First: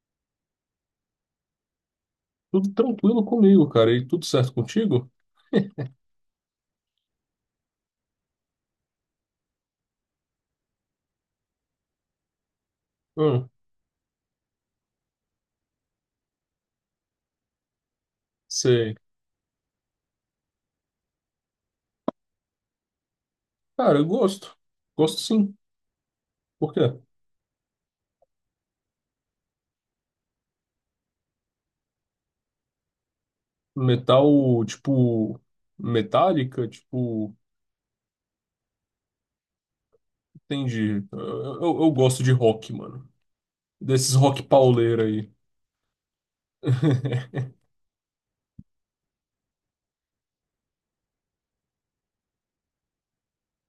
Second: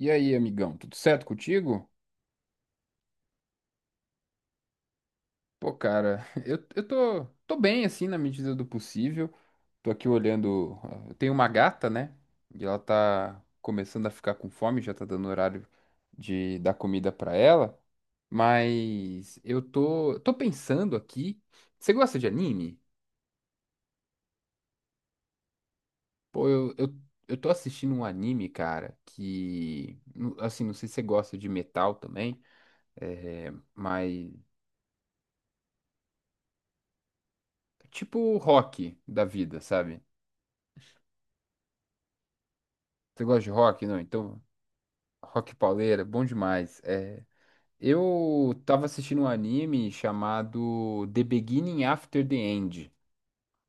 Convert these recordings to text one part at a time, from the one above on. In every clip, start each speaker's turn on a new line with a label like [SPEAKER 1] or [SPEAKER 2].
[SPEAKER 1] E aí, amigão, tudo certo contigo?
[SPEAKER 2] Tudo tranquilo comigo, cara. E tudo certo contigo?
[SPEAKER 1] Pô, cara, eu tô bem, assim, na medida do possível. Tô aqui olhando. Eu tenho uma gata, né? E ela tá
[SPEAKER 2] Hum,
[SPEAKER 1] começando a ficar com fome, já tá dando horário de dar comida pra ela.
[SPEAKER 2] sei.
[SPEAKER 1] Mas eu tô pensando aqui. Você gosta de anime?
[SPEAKER 2] Cara, eu gosto. Gosto sim.
[SPEAKER 1] Pô,
[SPEAKER 2] Por
[SPEAKER 1] eu, eu,
[SPEAKER 2] quê?
[SPEAKER 1] eu tô assistindo um anime, cara, que. Assim, não sei se você gosta de metal também, mas.
[SPEAKER 2] Metal, tipo, metálica, tipo,
[SPEAKER 1] Tipo rock da vida, sabe?
[SPEAKER 2] entendi. Eu gosto de rock, mano.
[SPEAKER 1] Você gosta de rock? Não,
[SPEAKER 2] Desses
[SPEAKER 1] então
[SPEAKER 2] rock pauleira aí.
[SPEAKER 1] rock pauleira, bom demais. É, eu tava assistindo um anime chamado The Beginning After the End.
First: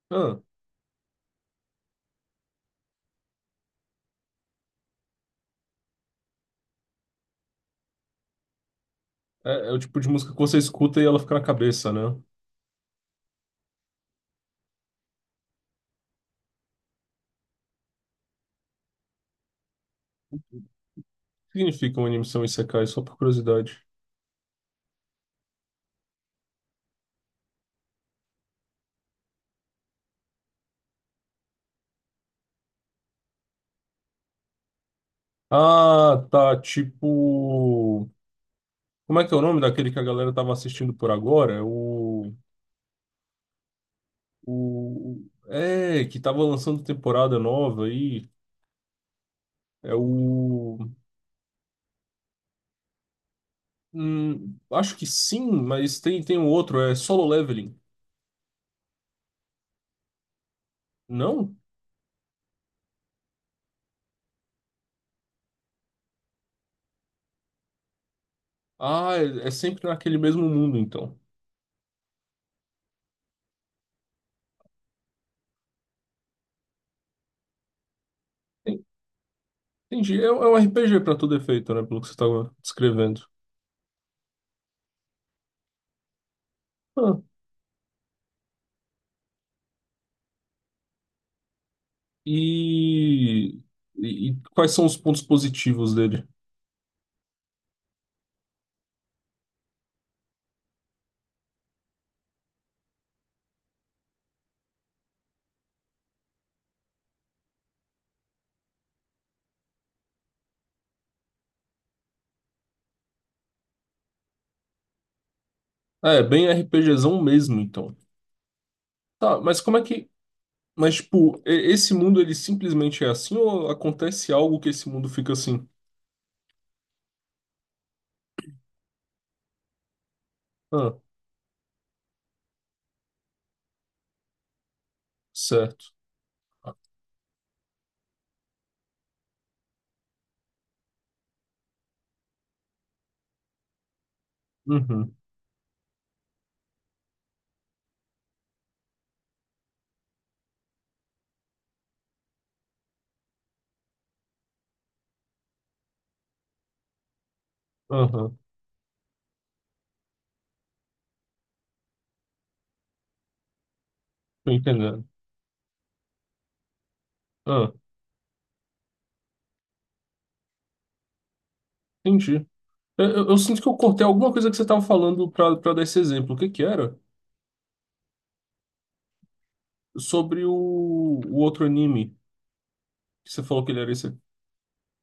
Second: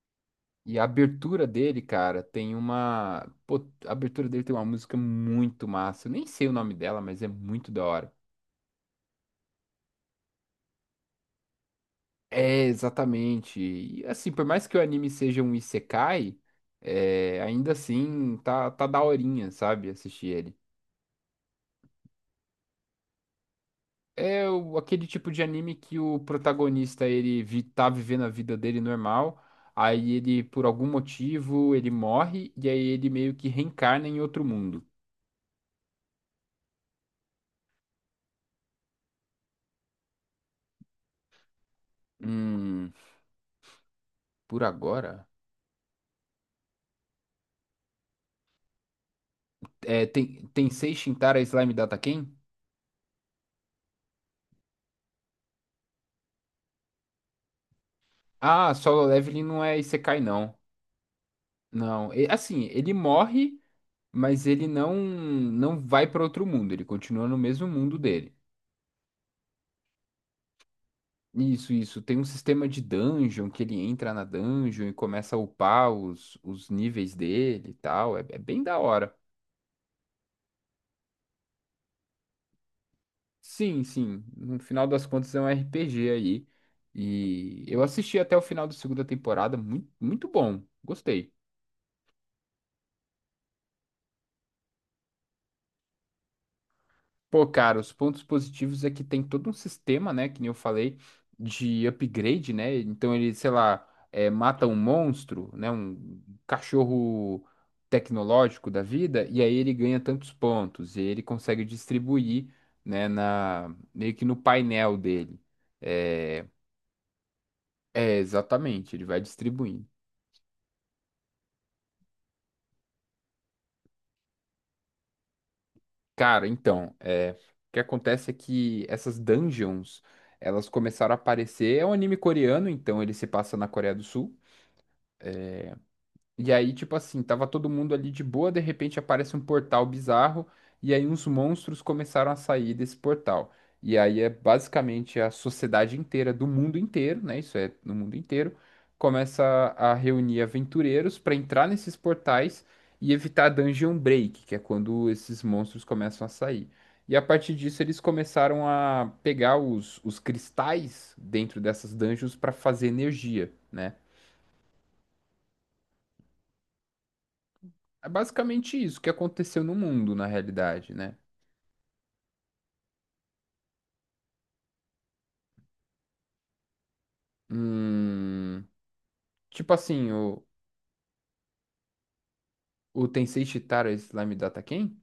[SPEAKER 2] Ah,
[SPEAKER 1] E a abertura dele, cara, tem uma. Pô, a abertura dele tem uma música muito massa. Eu nem sei o nome dela, mas é muito da hora.
[SPEAKER 2] é o tipo de música que você escuta e ela fica na cabeça, né? O
[SPEAKER 1] É, exatamente. E assim, por mais que o anime seja um isekai, ainda assim tá daorinha, sabe? Assistir ele.
[SPEAKER 2] que significa uma animação Isekai? Só por curiosidade.
[SPEAKER 1] Aquele tipo de anime que o protagonista tá vivendo a vida dele normal, aí ele por algum motivo ele morre e aí ele meio que reencarna em outro mundo.
[SPEAKER 2] Ah, tá. Tipo. Como é que é o nome daquele que a galera tava assistindo por agora? É O.
[SPEAKER 1] Hum, por
[SPEAKER 2] O,
[SPEAKER 1] agora.
[SPEAKER 2] é, que tava lançando temporada nova aí. É
[SPEAKER 1] É, tem
[SPEAKER 2] o.
[SPEAKER 1] Tensei Shintara Slime Data Ken?
[SPEAKER 2] Acho que sim, mas tem um outro, é Solo Leveling.
[SPEAKER 1] Ah, Solo Leveling não é Isekai não.
[SPEAKER 2] Não?
[SPEAKER 1] Não, assim, ele morre, mas ele não vai para outro mundo, ele continua no mesmo mundo dele.
[SPEAKER 2] Ah, é sempre naquele mesmo mundo, então.
[SPEAKER 1] Isso, isso. Tem um sistema de dungeon que ele entra na dungeon e começa a upar os níveis dele e tal. É, é bem da
[SPEAKER 2] En-
[SPEAKER 1] hora.
[SPEAKER 2] Entendi. É um RPG pra todo efeito, né? Pelo que você tava descrevendo.
[SPEAKER 1] Sim, sim. No final das contas é um RPG aí.
[SPEAKER 2] Ah,
[SPEAKER 1] E eu assisti até o final da segunda temporada. Muito, muito bom. Gostei.
[SPEAKER 2] e, e quais são os pontos positivos dele?
[SPEAKER 1] Pô, cara, os pontos positivos é que tem todo um sistema, né, que nem eu falei, de upgrade, né? Então ele, sei lá, é, mata um monstro, né, um cachorro tecnológico da vida, e aí ele ganha tantos pontos, e ele consegue distribuir, né, na, meio que no painel dele.
[SPEAKER 2] Ah, é,
[SPEAKER 1] É,
[SPEAKER 2] bem RPGzão mesmo, então.
[SPEAKER 1] exatamente, ele vai
[SPEAKER 2] Tá, mas como é
[SPEAKER 1] distribuindo.
[SPEAKER 2] que. Mas, tipo, esse mundo ele simplesmente é assim ou acontece algo que esse mundo fica assim?
[SPEAKER 1] Cara, então, é, o que acontece é que essas dungeons, elas
[SPEAKER 2] Ah,
[SPEAKER 1] começaram a aparecer, é um anime coreano, então ele se passa na Coreia do Sul.
[SPEAKER 2] certo.
[SPEAKER 1] E aí, tipo assim, tava todo mundo ali de boa, de repente aparece um portal bizarro, e aí uns monstros começaram a sair desse portal. E aí é
[SPEAKER 2] Uhum,
[SPEAKER 1] basicamente a sociedade inteira, do mundo inteiro, né? Isso é, no mundo inteiro, começa a reunir aventureiros para entrar nesses portais e evitar dungeon break, que é quando esses monstros começam a sair. E a partir disso, eles
[SPEAKER 2] aham,
[SPEAKER 1] começaram a pegar os cristais dentro dessas dungeons para fazer energia, né?
[SPEAKER 2] tô entendendo. Ah,
[SPEAKER 1] É basicamente isso que aconteceu no mundo, na realidade, né?
[SPEAKER 2] entendi. Eu sinto que eu cortei alguma coisa que você tava falando pra dar esse exemplo. O que que era?
[SPEAKER 1] Hum, tipo assim,
[SPEAKER 2] Sobre o outro anime
[SPEAKER 1] o
[SPEAKER 2] que
[SPEAKER 1] Tensei
[SPEAKER 2] você falou que ele
[SPEAKER 1] Chitara
[SPEAKER 2] era esse.
[SPEAKER 1] Slime Data quem?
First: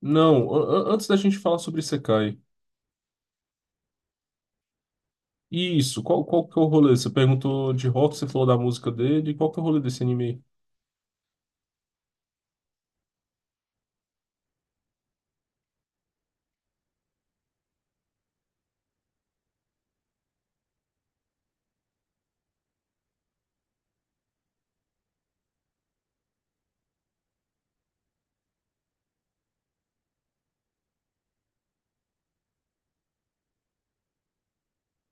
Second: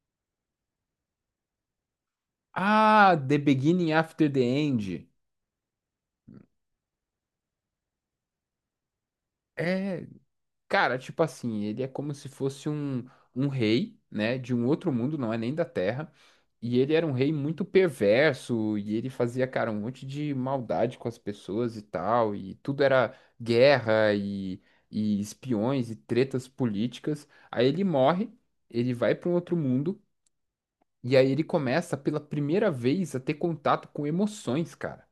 [SPEAKER 2] Não, antes da gente falar sobre Isekai.
[SPEAKER 1] Ah, The Beginning After the End.
[SPEAKER 2] Isso, qual que é o rolê? Você perguntou de rock, você falou da música dele. Qual que é o rolê desse
[SPEAKER 1] É,
[SPEAKER 2] anime? Aí?
[SPEAKER 1] cara, tipo assim, ele é como se fosse um rei, né, de um outro mundo, não é nem da Terra. E ele era um rei muito perverso, e ele fazia, cara, um monte de maldade com as pessoas e tal, e tudo era guerra e espiões e tretas políticas. Aí ele morre, ele vai para um outro mundo, e aí ele começa pela primeira vez a ter contato com emoções, cara.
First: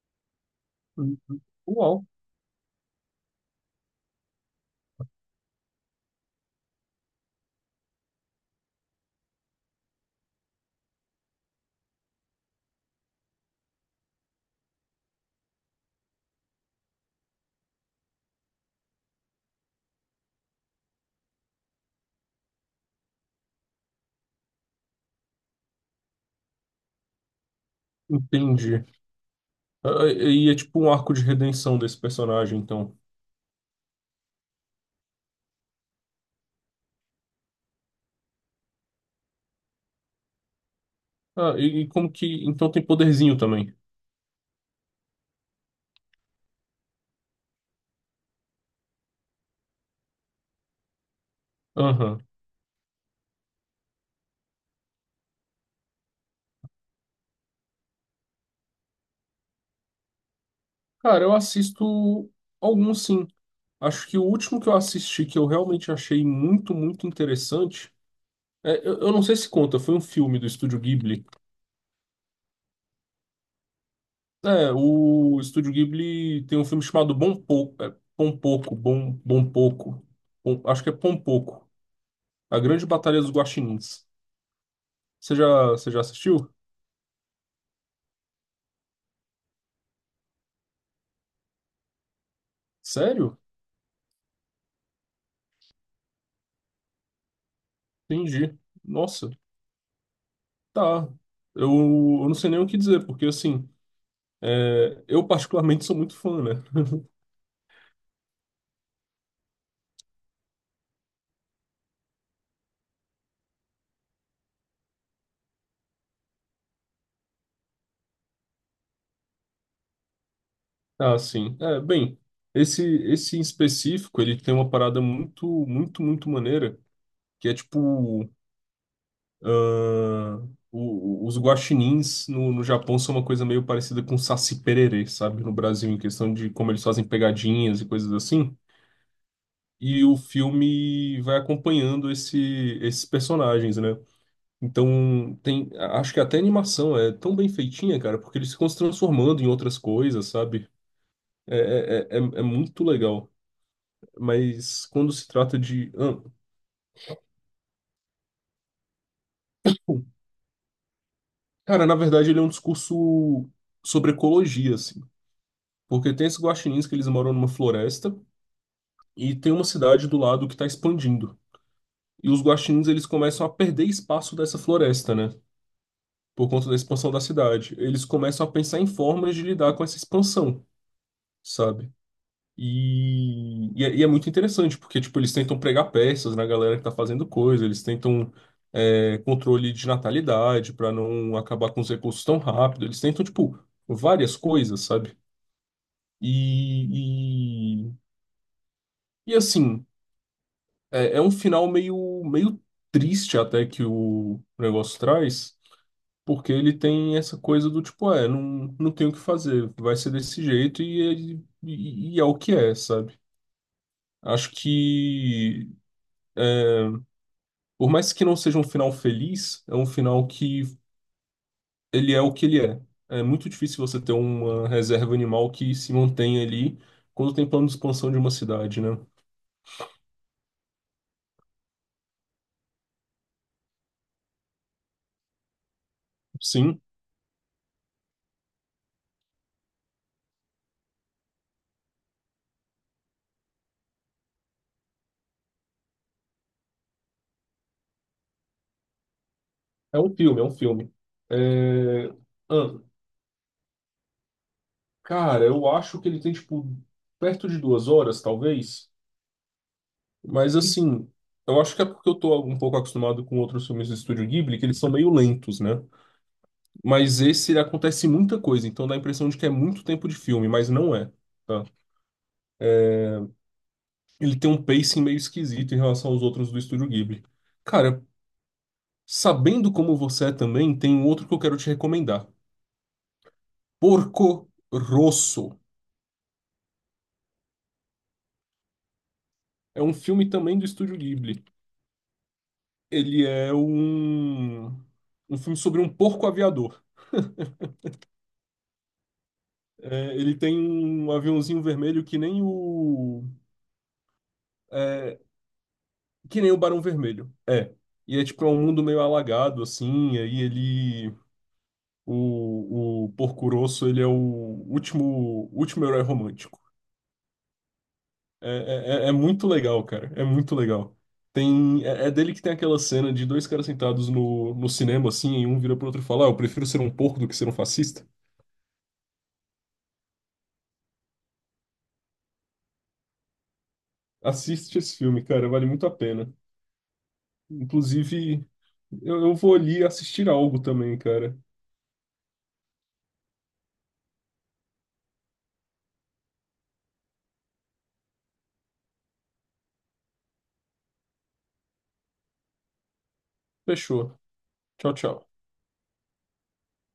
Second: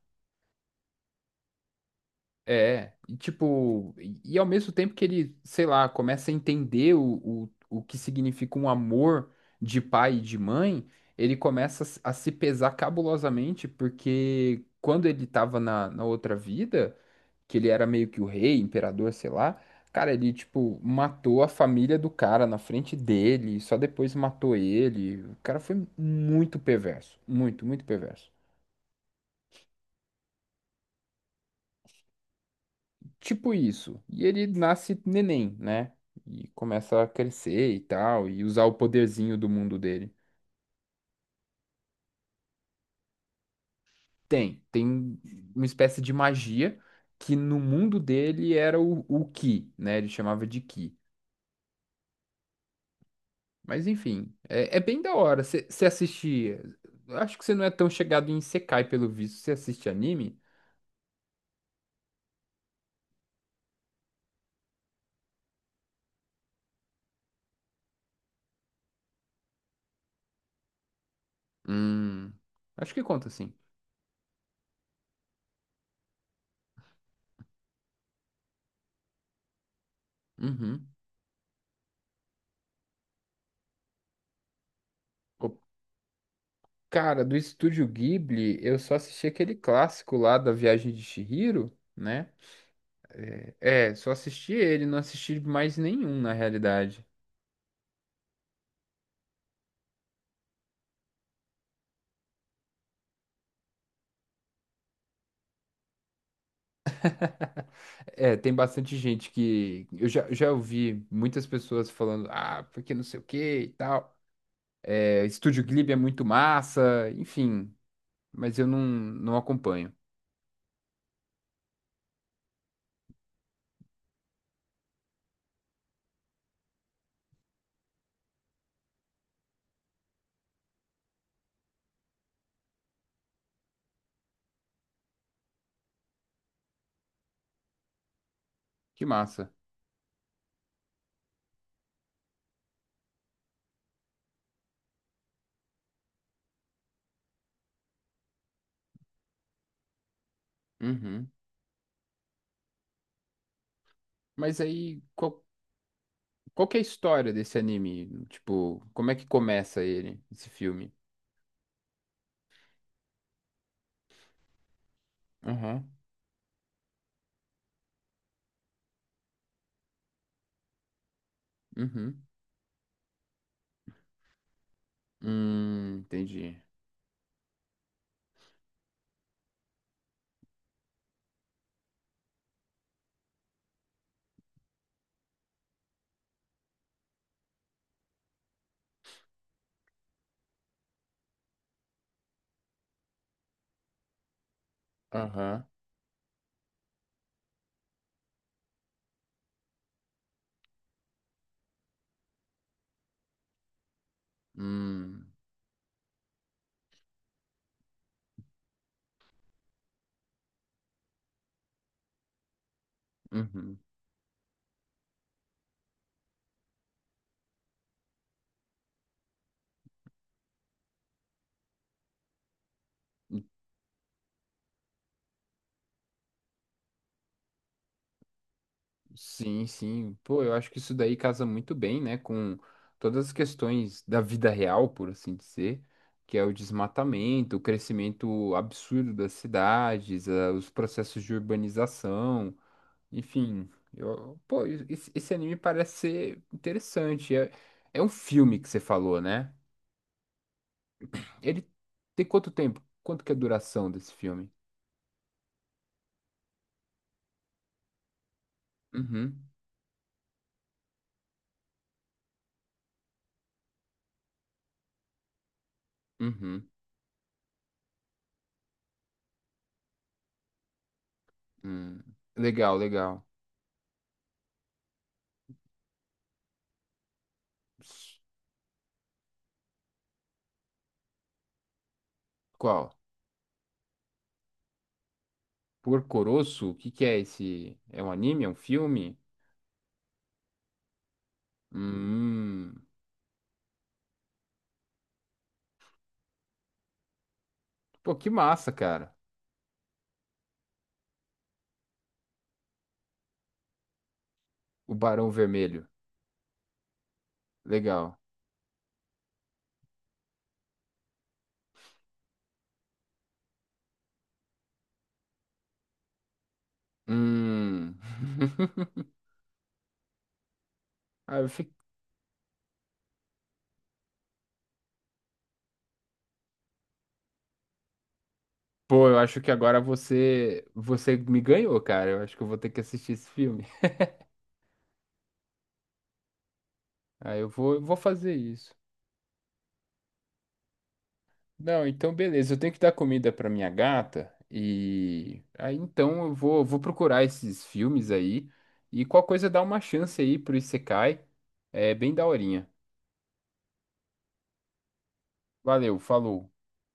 [SPEAKER 2] Uhum. Uau,
[SPEAKER 1] É, e tipo, e ao mesmo tempo que ele, sei lá, começa a entender o que significa um amor de pai e de mãe, ele começa a, se pesar cabulosamente, porque quando ele tava na, na outra vida, que ele era meio que o rei, imperador, sei lá, cara, ele, tipo, matou a família do cara na frente dele, só depois matou ele. O cara foi muito perverso, muito, muito perverso.
[SPEAKER 2] entendi. Ah, E é tipo um arco de redenção desse personagem, então.
[SPEAKER 1] Tipo isso. E ele nasce neném, né? E começa a crescer e tal, e usar o poderzinho do mundo dele.
[SPEAKER 2] Ah, e como que. Então tem poderzinho também.
[SPEAKER 1] Tem uma espécie de magia que no mundo dele era o Ki, né? Ele chamava de Ki.
[SPEAKER 2] Aham.
[SPEAKER 1] Mas enfim, é, é bem da hora. Você assiste. Eu Acho que você não é tão chegado em Sekai, pelo visto. Você assiste anime?
[SPEAKER 2] Cara, eu assisto alguns sim. Acho que o último que eu assisti que eu realmente achei muito, muito interessante. Eu não sei se conta, foi um filme do Estúdio Ghibli.
[SPEAKER 1] Hum. Acho que conta sim.
[SPEAKER 2] É, o Estúdio Ghibli tem um filme chamado Bom Pouco. É, Pom Pouco, Bom, Bom Pouco. Acho
[SPEAKER 1] Uhum.
[SPEAKER 2] que é Pom Pouco. A Grande Batalha dos Guaxinins. Você
[SPEAKER 1] Pô,
[SPEAKER 2] já, você já assistiu?
[SPEAKER 1] cara, do Estúdio Ghibli, eu só assisti aquele clássico lá da Viagem de Chihiro, né?
[SPEAKER 2] Sério?
[SPEAKER 1] É, é, só assisti ele, não assisti mais nenhum na realidade.
[SPEAKER 2] Entendi. Nossa, tá. Eu, eu não sei nem o que dizer, porque assim, eu particularmente sou muito fã, né?
[SPEAKER 1] É, tem bastante gente que. Eu já ouvi muitas pessoas falando, ah, porque não sei o que e tal. É, Estúdio Ghibli é muito massa, enfim. Mas eu não acompanho.
[SPEAKER 2] Ah, sim. É, bem, esse esse em específico, ele tem uma parada muito, muito, muito maneira, que é tipo, os guaxinins no Japão são uma coisa meio parecida com Saci Pererê, sabe? No Brasil, em questão de como eles fazem pegadinhas e coisas assim.
[SPEAKER 1] Que massa.
[SPEAKER 2] E o filme vai acompanhando esses personagens, né? Então, tem, acho que até a animação é tão bem feitinha, cara, porque eles ficam se transformando em outras coisas, sabe?
[SPEAKER 1] Uhum.
[SPEAKER 2] É muito legal.
[SPEAKER 1] Mas
[SPEAKER 2] Mas
[SPEAKER 1] aí,
[SPEAKER 2] quando se trata de.
[SPEAKER 1] qual que é a história desse anime? Tipo, como é que começa ele, esse filme?
[SPEAKER 2] Cara, na verdade, ele é um discurso sobre ecologia, assim.
[SPEAKER 1] Aham.
[SPEAKER 2] Porque tem esses guaxinins que eles moram numa floresta e tem uma cidade do lado que está expandindo.
[SPEAKER 1] Uhum.
[SPEAKER 2] E os guaxinins, eles começam a perder espaço dessa floresta, né? Por
[SPEAKER 1] Entendi.
[SPEAKER 2] conta da expansão da cidade. Eles começam a pensar em formas de lidar com essa expansão, sabe? E é muito interessante, porque, tipo, eles tentam pregar peças na galera que tá fazendo coisa, eles tentam controle de natalidade para não acabar com os recursos tão rápido, eles tentam, tipo, várias coisas, sabe?
[SPEAKER 1] Aham.
[SPEAKER 2] E, e, e, assim, é um final meio, meio triste até que o negócio
[SPEAKER 1] Hum.
[SPEAKER 2] traz, porque ele tem essa coisa do tipo, não tem o que fazer, vai ser desse jeito e é o que é, sabe?
[SPEAKER 1] Uhum.
[SPEAKER 2] Acho que por mais que não seja um final feliz, é um final que ele é o que ele é. É muito difícil você ter uma reserva animal que se mantenha ali quando tem plano de expansão de uma cidade, né?
[SPEAKER 1] Sim, sim. Pô, eu acho que isso daí casa muito bem, né, com todas as questões da vida real, por assim dizer, que é o
[SPEAKER 2] Sim,
[SPEAKER 1] desmatamento, o crescimento absurdo das cidades, os processos de urbanização, enfim. Pô, esse anime parece ser interessante. É, é um filme que você falou, né?
[SPEAKER 2] é um filme, é um filme.
[SPEAKER 1] Ele
[SPEAKER 2] É...
[SPEAKER 1] tem quanto
[SPEAKER 2] ah,
[SPEAKER 1] tempo? Quanto que é a duração desse filme?
[SPEAKER 2] cara, eu acho que ele tem, tipo, perto de 2 horas, talvez.
[SPEAKER 1] Uhum,
[SPEAKER 2] Mas, assim, eu acho que é porque eu tô um pouco acostumado com outros filmes do Estúdio Ghibli, que eles são meio lentos, né?
[SPEAKER 1] uhum.
[SPEAKER 2] Mas esse, ele acontece muita coisa, então dá a impressão de que é muito tempo de filme, mas não é. Tá?
[SPEAKER 1] Hum. Legal, legal.
[SPEAKER 2] Ele tem um pacing meio esquisito em relação aos outros do Estúdio Ghibli. Cara, sabendo como você é também, tem um outro que eu quero te recomendar.
[SPEAKER 1] Qual?
[SPEAKER 2] Porco Rosso.
[SPEAKER 1] Porco Rosso? O que que é esse? É um anime? É um filme?
[SPEAKER 2] É um filme também do Estúdio Ghibli.
[SPEAKER 1] Hum.
[SPEAKER 2] Ele é um filme sobre um porco aviador.
[SPEAKER 1] Pô, que massa, cara.
[SPEAKER 2] É, ele tem um aviãozinho vermelho que nem o...
[SPEAKER 1] O
[SPEAKER 2] É,
[SPEAKER 1] Barão Vermelho.
[SPEAKER 2] que nem o Barão Vermelho. É.
[SPEAKER 1] Legal.
[SPEAKER 2] E é tipo é um mundo meio alagado, assim, e aí ele... O Porco Rosso, ele é o último, último herói romântico.
[SPEAKER 1] Hum.
[SPEAKER 2] É, é, é é muito legal, cara. É muito legal.
[SPEAKER 1] Ah,
[SPEAKER 2] Tem, é dele que tem aquela cena de dois caras sentados no cinema, assim, e um vira pro outro e fala: Ah, eu prefiro ser um porco do que ser um fascista.
[SPEAKER 1] pô, eu acho que agora você me ganhou, cara. Eu acho que eu vou ter que assistir esse filme.
[SPEAKER 2] Assiste esse filme, cara, vale muito a pena.
[SPEAKER 1] Ah, eu vou fazer
[SPEAKER 2] Inclusive,
[SPEAKER 1] isso.
[SPEAKER 2] eu vou ali assistir algo também, cara.
[SPEAKER 1] Não, então beleza. Eu tenho que dar comida pra minha gata e aí então eu vou procurar esses filmes aí e qual coisa dá uma chance aí pro Isekai. É bem daorinha.
[SPEAKER 2] Fechou. Tchau, tchau.
[SPEAKER 1] Valeu, falou.